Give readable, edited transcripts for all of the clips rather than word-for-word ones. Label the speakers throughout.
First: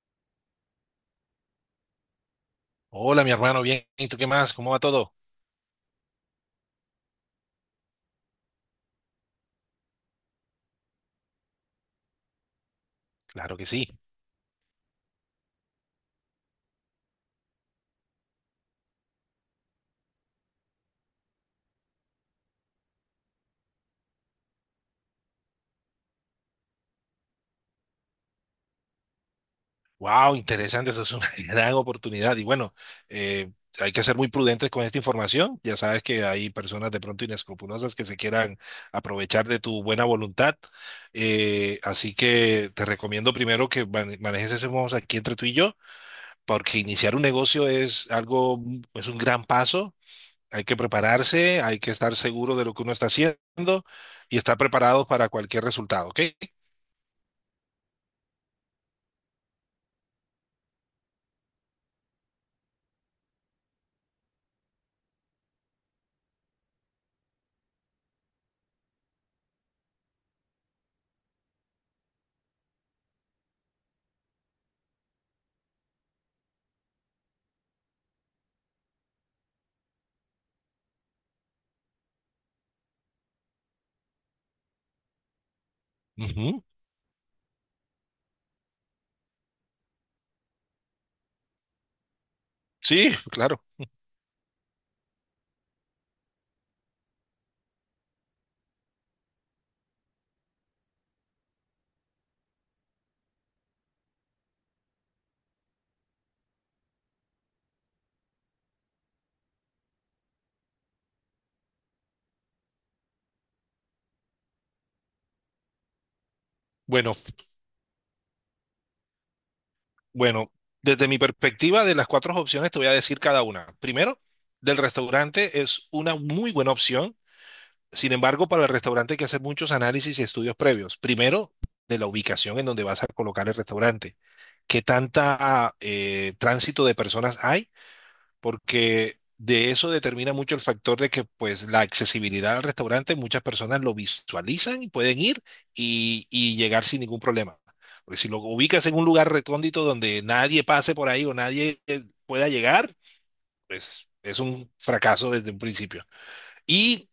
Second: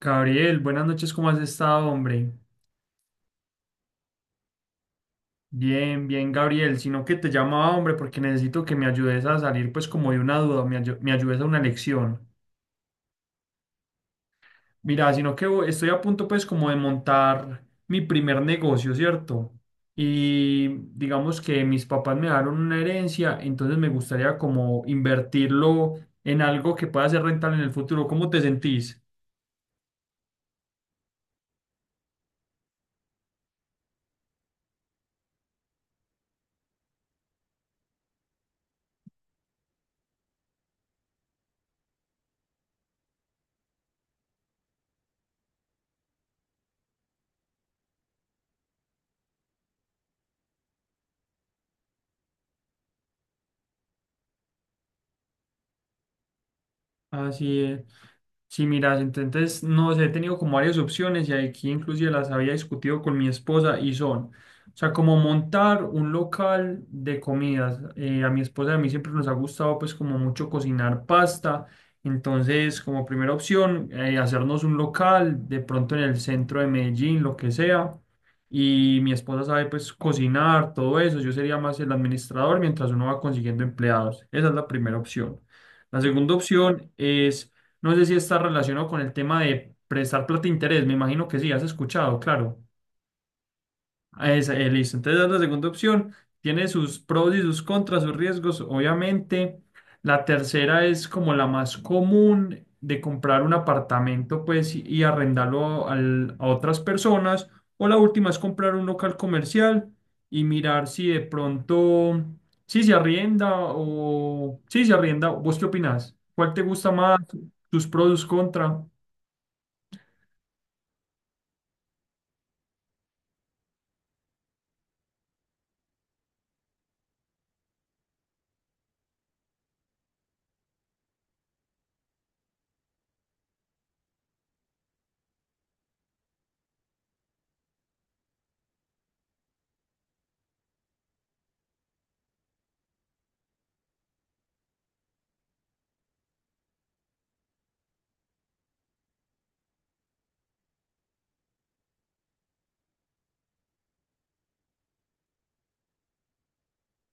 Speaker 1: Gabriel, buenas noches, ¿cómo has estado, hombre?
Speaker 2: Hola, mi hermano, bien. ¿Y tú qué más? ¿Cómo va todo?
Speaker 1: Bien, Gabriel, sino que te llamaba, hombre, porque necesito que me ayudes a salir pues como de una duda, me ayudes a una lección.
Speaker 2: Claro que sí.
Speaker 1: Mira, sino que estoy a punto pues como de montar mi primer negocio, ¿cierto? Y digamos que mis papás me dieron una herencia, entonces me gustaría como invertirlo en algo que pueda ser rentable en el futuro. ¿Cómo te sentís?
Speaker 2: Wow, interesante. Eso es una gran oportunidad. Y bueno, eh, hay que ser muy prudentes con esta información. Ya sabes que hay personas de pronto inescrupulosas que se quieran aprovechar de tu buena voluntad. Así que te recomiendo primero que manejes ese modo aquí entre tú y yo, porque iniciar un negocio es algo, es un gran paso. Hay que prepararse, hay que estar seguro de lo que uno está haciendo y estar preparado para cualquier resultado, ¿ok?
Speaker 1: Así es. Sí, mira, entonces no sé, he tenido como varias opciones y aquí inclusive las había discutido con mi esposa y son, o sea, como montar un local de comidas. A mi esposa y a mí siempre nos ha gustado pues como mucho cocinar pasta, entonces como primera opción hacernos un local de pronto en el centro de Medellín, lo que sea y mi esposa sabe pues cocinar, todo eso, yo sería más el administrador mientras uno va consiguiendo empleados. Esa es la primera opción. La segunda
Speaker 2: Ujú.
Speaker 1: opción es, no sé si está relacionado con el tema de prestar plata de interés, me imagino que sí, has escuchado, claro.
Speaker 2: Sí, claro.
Speaker 1: Ah, esa, listo. Entonces, es la segunda opción. Tiene sus pros y sus contras, sus riesgos, obviamente. La tercera es como la más común de comprar un apartamento, pues, y a otras personas. O la última es comprar un local comercial y mirar si de pronto, si se arrienda o si se arrienda. ¿Vos qué opinás? ¿Cuál te gusta
Speaker 2: Bueno,
Speaker 1: más? ¿Sus pros, sus contras?
Speaker 2: bueno, desde mi perspectiva de las cuatro opciones te voy a decir cada una. Primero, del restaurante es una muy buena opción. Sin embargo, para el restaurante hay que hacer muchos análisis y estudios previos. Primero, de la ubicación en donde vas a colocar el restaurante. ¿Qué tanta tránsito de personas hay? Porque de eso determina mucho el factor de que pues la accesibilidad al restaurante muchas personas lo visualizan y pueden ir y llegar sin ningún problema. Porque si lo ubicas en un lugar recóndito donde nadie pase por ahí o nadie pueda llegar, pues es un fracaso desde un principio. Y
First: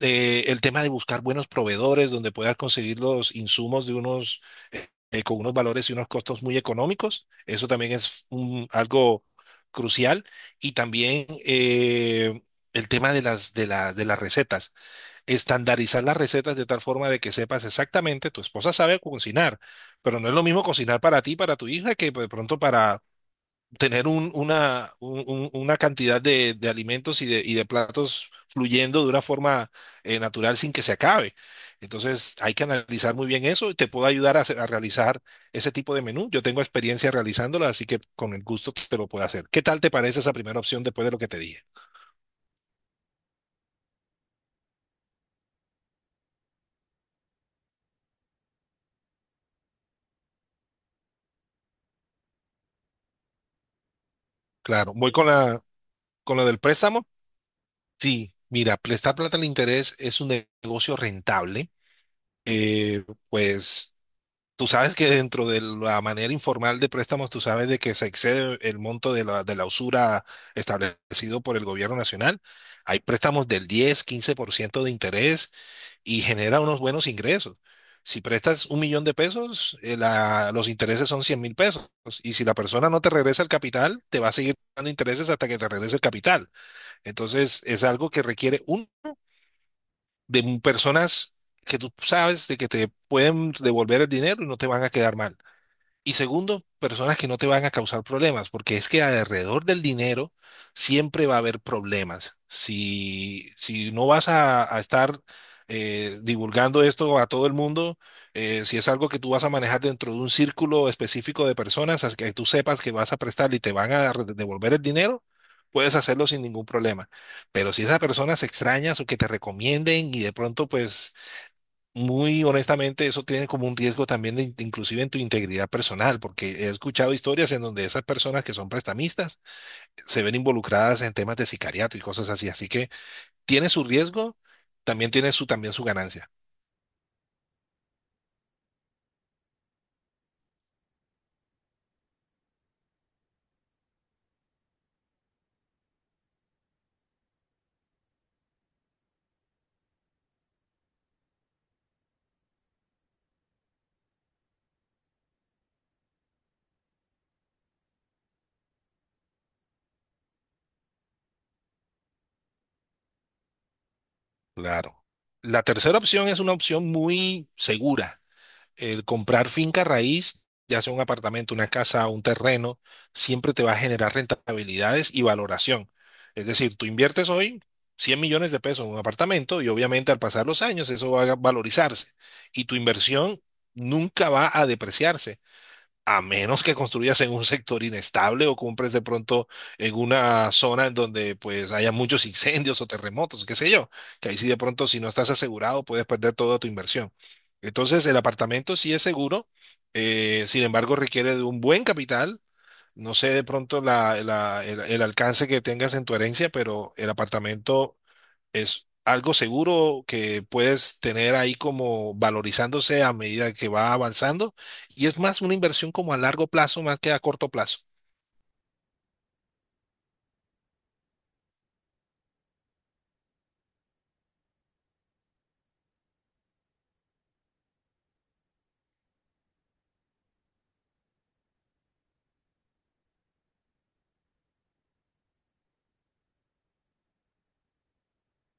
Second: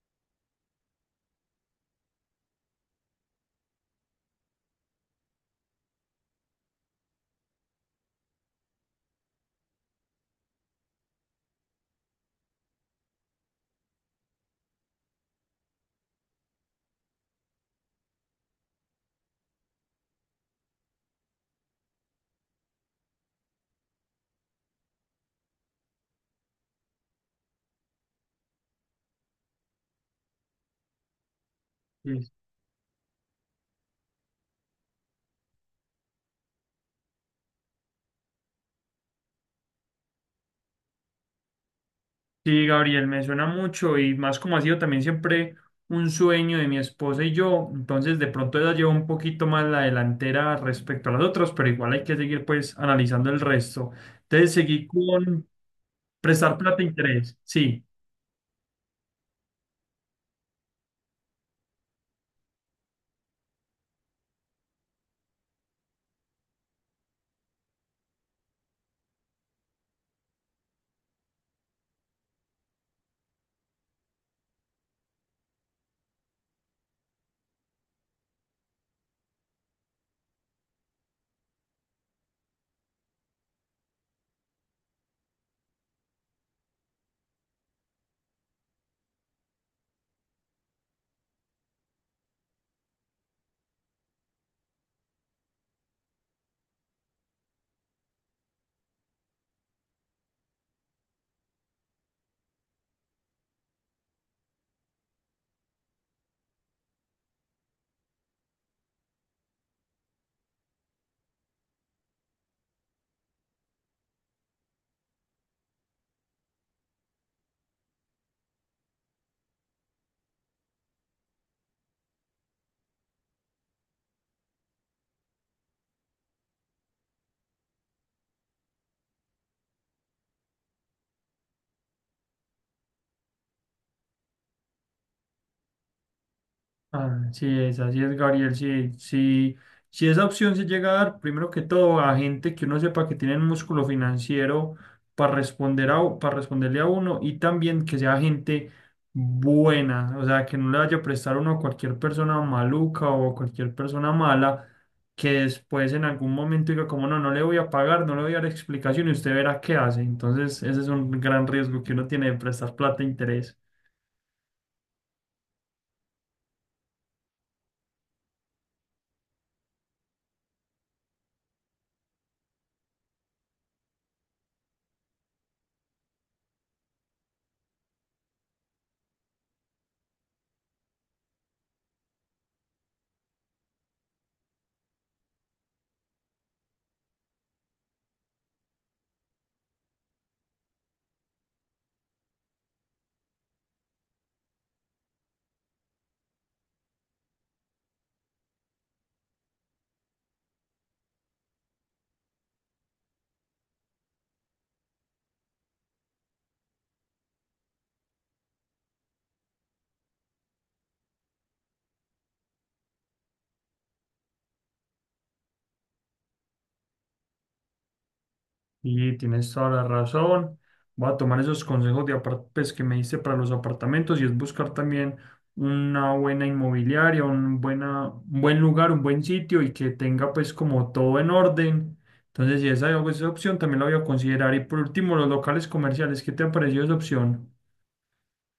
Speaker 2: el tema de buscar buenos proveedores donde puedas conseguir los insumos de unos con unos valores y unos costos muy económicos. Eso también es algo crucial. Y también el tema de las, de las recetas. Estandarizar las recetas de tal forma de que sepas exactamente, tu esposa sabe cocinar, pero no es lo mismo cocinar para ti, para tu hija, que pues, de pronto para, tener una cantidad de alimentos y de platos fluyendo de una forma natural sin que se acabe. Entonces hay que analizar muy bien eso. Y te puedo ayudar a realizar ese tipo de menú. Yo tengo experiencia realizándolo, así que con el gusto te lo puedo hacer. ¿Qué tal te parece esa primera opción después de lo que te dije?
Speaker 1: Sí, Gabriel, me suena mucho y más como ha sido también siempre un sueño de mi esposa y yo, entonces de pronto ella lleva un poquito más la delantera respecto a las otras, pero igual hay que seguir pues analizando el resto. Entonces seguí
Speaker 2: Claro, voy con
Speaker 1: con
Speaker 2: la, con lo
Speaker 1: prestar
Speaker 2: del
Speaker 1: plata e
Speaker 2: préstamo.
Speaker 1: interés, sí.
Speaker 2: Sí, mira, prestar plata al interés es un negocio rentable. Eh, pues tú sabes que dentro de la manera informal de préstamos, tú sabes de que se excede el monto de la usura establecido por el gobierno nacional. Hay préstamos del 10, 15% de interés y genera unos buenos ingresos. Si prestas 1 millón de pesos, los intereses son 100,000 pesos. Y si la persona no te regresa el capital, te va a seguir dando intereses hasta que te regrese el capital. Entonces, es algo que requiere un de personas que tú sabes de que te pueden devolver el dinero y no te van a quedar mal. Y segundo, personas que no te van a causar problemas, porque es que alrededor del dinero siempre va a haber problemas. Si no vas a estar divulgando esto a todo el mundo, si es algo que tú vas a manejar dentro de un círculo específico de personas, que tú sepas que vas a prestar y te van a devolver el dinero, puedes hacerlo sin ningún problema. Pero si esas personas extrañas o que te recomienden y de pronto pues muy honestamente, eso tiene como un riesgo también de, inclusive en tu integridad personal, porque he escuchado historias en donde esas personas que son prestamistas se ven involucradas en temas de sicariato y cosas así. Así que tiene su riesgo, también tiene su, también su ganancia.
Speaker 1: Así es, Gabriel. Sí, sí, si esa opción se llega a dar, primero que todo, a gente que uno sepa que tienen músculo financiero para para responderle a uno y también que sea gente buena, o sea, que no le vaya a prestar uno a cualquier persona maluca o a cualquier persona mala que después en algún momento diga como no, no le voy a pagar, no le voy a dar explicación y usted verá qué hace. Entonces, ese es un gran riesgo que uno tiene de prestar plata a interés.
Speaker 2: Claro. La tercera opción es una opción muy segura. El comprar finca raíz, ya sea un apartamento, una casa, un terreno, siempre te va a generar rentabilidades y valoración. Es decir, tú inviertes hoy 100 millones de pesos en un apartamento y obviamente al pasar los años eso va a valorizarse y tu inversión nunca va a depreciarse a menos que construyas en un sector inestable o compres de pronto en una zona en donde pues haya muchos incendios o terremotos, qué sé yo, que ahí sí de pronto si no estás asegurado puedes perder toda tu inversión. Entonces el apartamento sí es seguro, sin embargo requiere de un buen capital. No sé de pronto el alcance que tengas en tu herencia, pero el apartamento es algo seguro que puedes tener ahí como valorizándose a medida que va avanzando y es más una inversión como a largo plazo más que a corto plazo.
Speaker 1: Y tienes toda la razón. Voy a tomar esos consejos pues, que me diste para los apartamentos y es buscar también una buena inmobiliaria, un buen lugar, un buen sitio y que tenga pues como todo en orden. Entonces, si esa, esa opción también la voy a considerar. Y por último, los locales comerciales. ¿Qué te ha parecido esa opción?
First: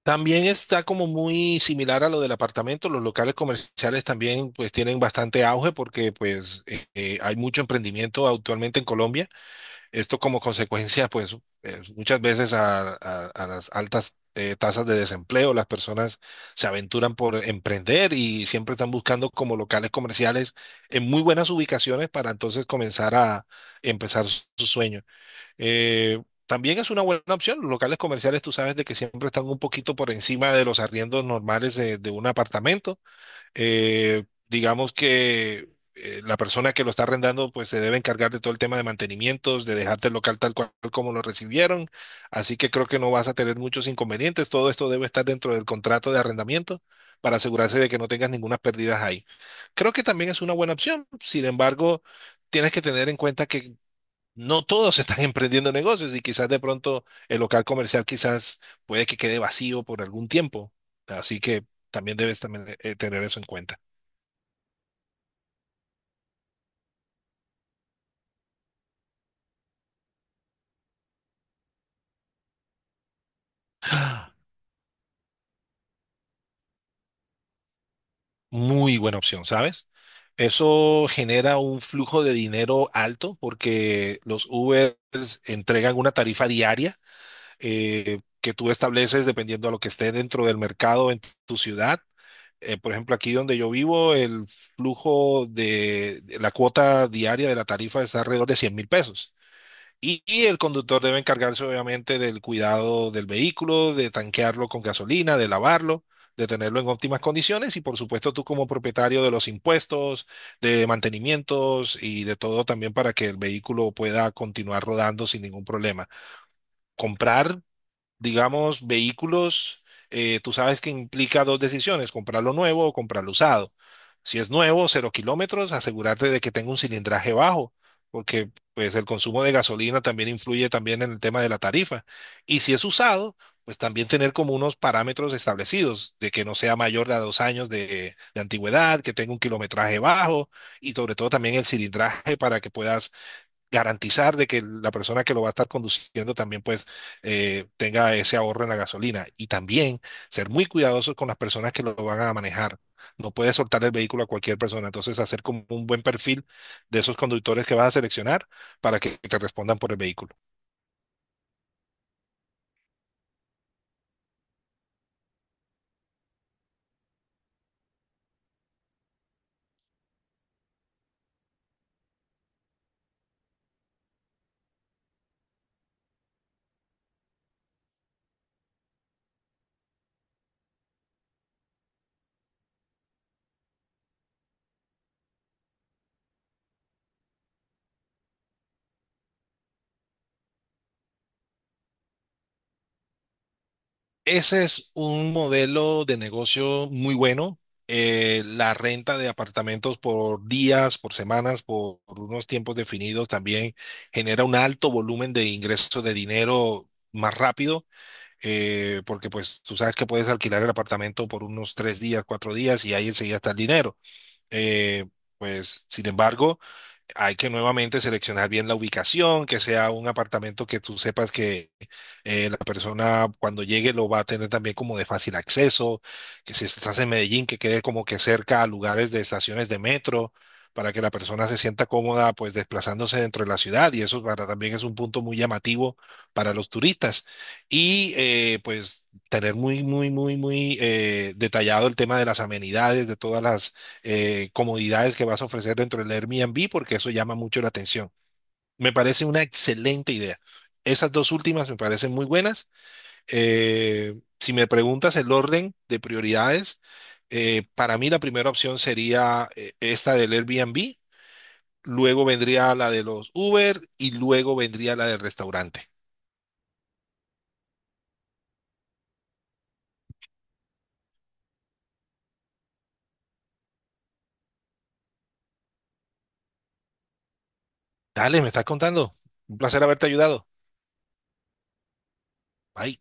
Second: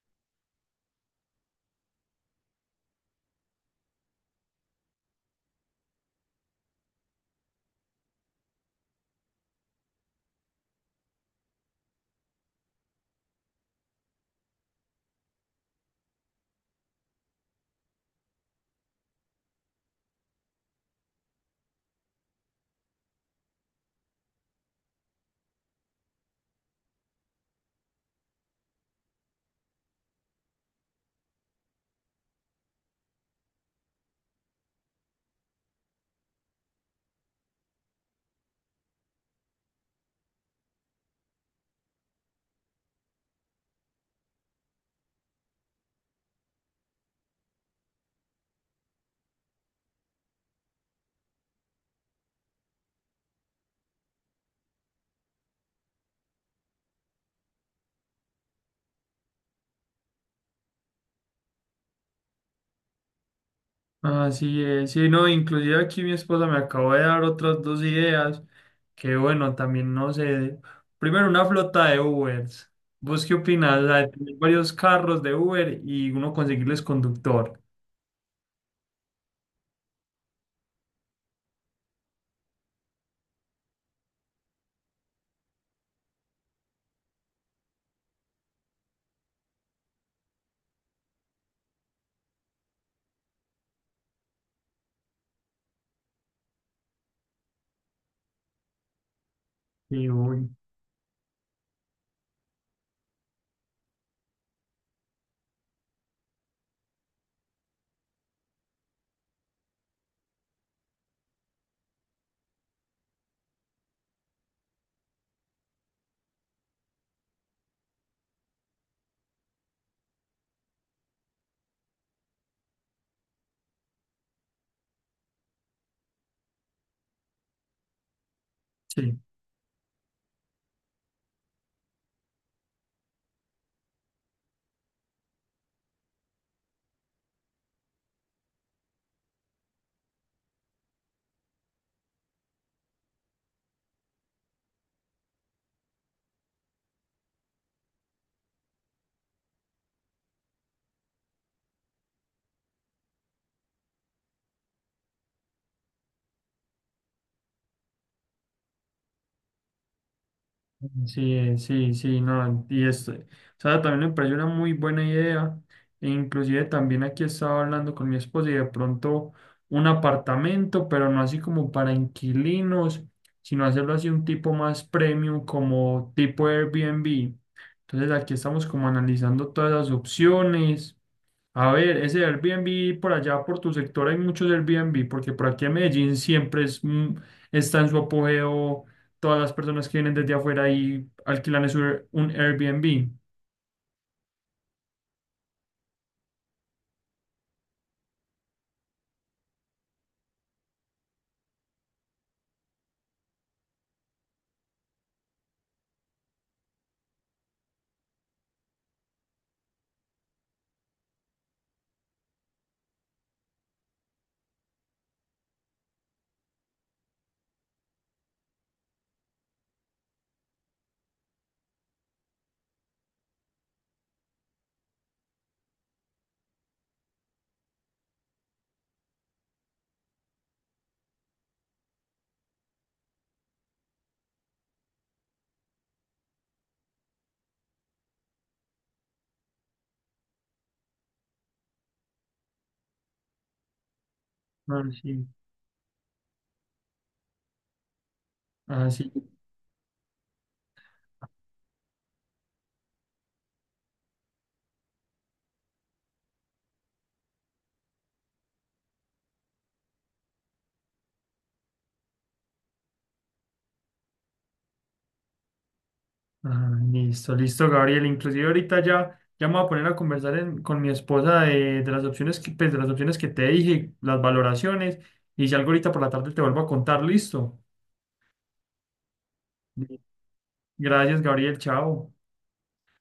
Speaker 2: También está como muy similar a lo del apartamento, los locales comerciales también pues tienen bastante auge porque pues hay mucho emprendimiento actualmente en Colombia. Esto como consecuencia, pues muchas veces a, a las altas tasas de desempleo, las personas se aventuran por emprender y siempre están buscando como locales comerciales en muy buenas ubicaciones para entonces comenzar a empezar su, su sueño. También es una buena opción. Los locales comerciales, tú sabes de que siempre están un poquito por encima de los arriendos normales de un apartamento. Digamos que la persona que lo está arrendando pues se debe encargar de todo el tema de mantenimientos, de dejarte el local tal cual como lo recibieron. Así que creo que no vas a tener muchos inconvenientes. Todo esto debe estar dentro del contrato de arrendamiento para asegurarse de que no tengas ninguna pérdida ahí. Creo que también es una buena opción. Sin embargo, tienes que tener en cuenta que no todos están emprendiendo negocios y quizás de pronto el local comercial quizás puede que quede vacío por algún tiempo. Así que también debes también, tener eso en cuenta.
Speaker 1: Así es, sí, no, inclusive aquí mi esposa me acabó de dar otras dos ideas, que bueno, también no sé, primero una flota de Ubers, ¿vos qué opinas? O sea, de tener varios carros de Uber y uno conseguirles conductor.
Speaker 2: Muy buena opción, ¿sabes? Eso genera un flujo de dinero alto porque los Ubers entregan una tarifa diaria que tú estableces dependiendo a lo que esté dentro del mercado en tu ciudad. Por ejemplo, aquí donde yo vivo, el flujo de la cuota diaria de la tarifa está alrededor de 100,000 pesos.
Speaker 1: Y
Speaker 2: Y
Speaker 1: uy,
Speaker 2: el conductor debe encargarse obviamente del cuidado del vehículo, de tanquearlo con gasolina, de lavarlo, de tenerlo en óptimas condiciones y por supuesto tú como propietario de los impuestos, de mantenimientos y de todo también para que el vehículo pueda continuar rodando sin ningún problema. Comprar digamos, vehículos, tú sabes que implica dos decisiones, comprarlo nuevo o comprarlo usado. Si es nuevo, cero kilómetros, asegurarte de que tenga un cilindraje bajo, porque pues el
Speaker 1: sí.
Speaker 2: consumo de gasolina también influye también en el tema de la tarifa. Y si es usado, pues también tener como unos parámetros establecidos, de que no sea mayor de a 2 años de antigüedad, que tenga un kilometraje bajo y sobre todo también el cilindraje para que puedas garantizar de que la persona que lo va a estar conduciendo también pues tenga ese ahorro en la gasolina y también ser muy cuidadosos con las personas que lo van a manejar. No puedes soltar el vehículo a cualquier persona, entonces hacer como un buen perfil de esos conductores que vas a seleccionar para que te respondan por el vehículo.
Speaker 1: Sí, sí, sí, no, y esto, o sea, también me pareció una muy buena idea, e inclusive también aquí estaba hablando con mi esposa y de pronto un apartamento, pero no así como para inquilinos, sino hacerlo así un tipo más premium como tipo Airbnb. Entonces aquí estamos como analizando todas las opciones. A ver, ese Airbnb por allá, por tu sector, hay muchos Airbnb, porque por aquí en Medellín siempre es, está en su apogeo. Todas las personas que vienen desde afuera y alquilan es un Airbnb.
Speaker 2: Ese es un modelo de negocio muy bueno. La renta de apartamentos por días, por semanas, por unos tiempos definidos también genera un alto volumen de ingresos de dinero más rápido, porque pues tú sabes que puedes alquilar el apartamento por unos 3 días, 4 días y ahí enseguida está el dinero. Eh, pues sin embargo, hay que nuevamente seleccionar bien la ubicación, que sea un apartamento que tú sepas que la persona cuando llegue lo va a tener también como de fácil acceso, que si estás en Medellín, que quede como que cerca a lugares de estaciones de metro, para que la persona se sienta cómoda pues desplazándose dentro de la ciudad y eso para, también es un punto muy llamativo para los turistas. Y pues tener muy, muy, muy, muy detallado el tema de las amenidades, de todas las
Speaker 1: Ah,
Speaker 2: comodidades que
Speaker 1: sí.
Speaker 2: vas a ofrecer dentro del Airbnb, porque eso llama mucho la atención.
Speaker 1: Ah,
Speaker 2: Me
Speaker 1: sí.
Speaker 2: parece una excelente idea. Esas dos últimas me parecen muy buenas. Si me preguntas el orden de prioridades, para mí la primera opción sería esta del Airbnb, luego vendría la de los Uber y luego vendría la del restaurante.
Speaker 1: Ah, listo, listo, Gabriel. Inclusive ahorita ya, ya me voy a poner a conversar con mi esposa de las opciones que, pues, de las opciones que te dije, las valoraciones, y si algo ahorita por la tarde te vuelvo a contar, listo.
Speaker 2: Dale, me estás contando. Un placer haberte ayudado.
Speaker 1: Gracias, Gabriel, chao.
Speaker 2: Bye.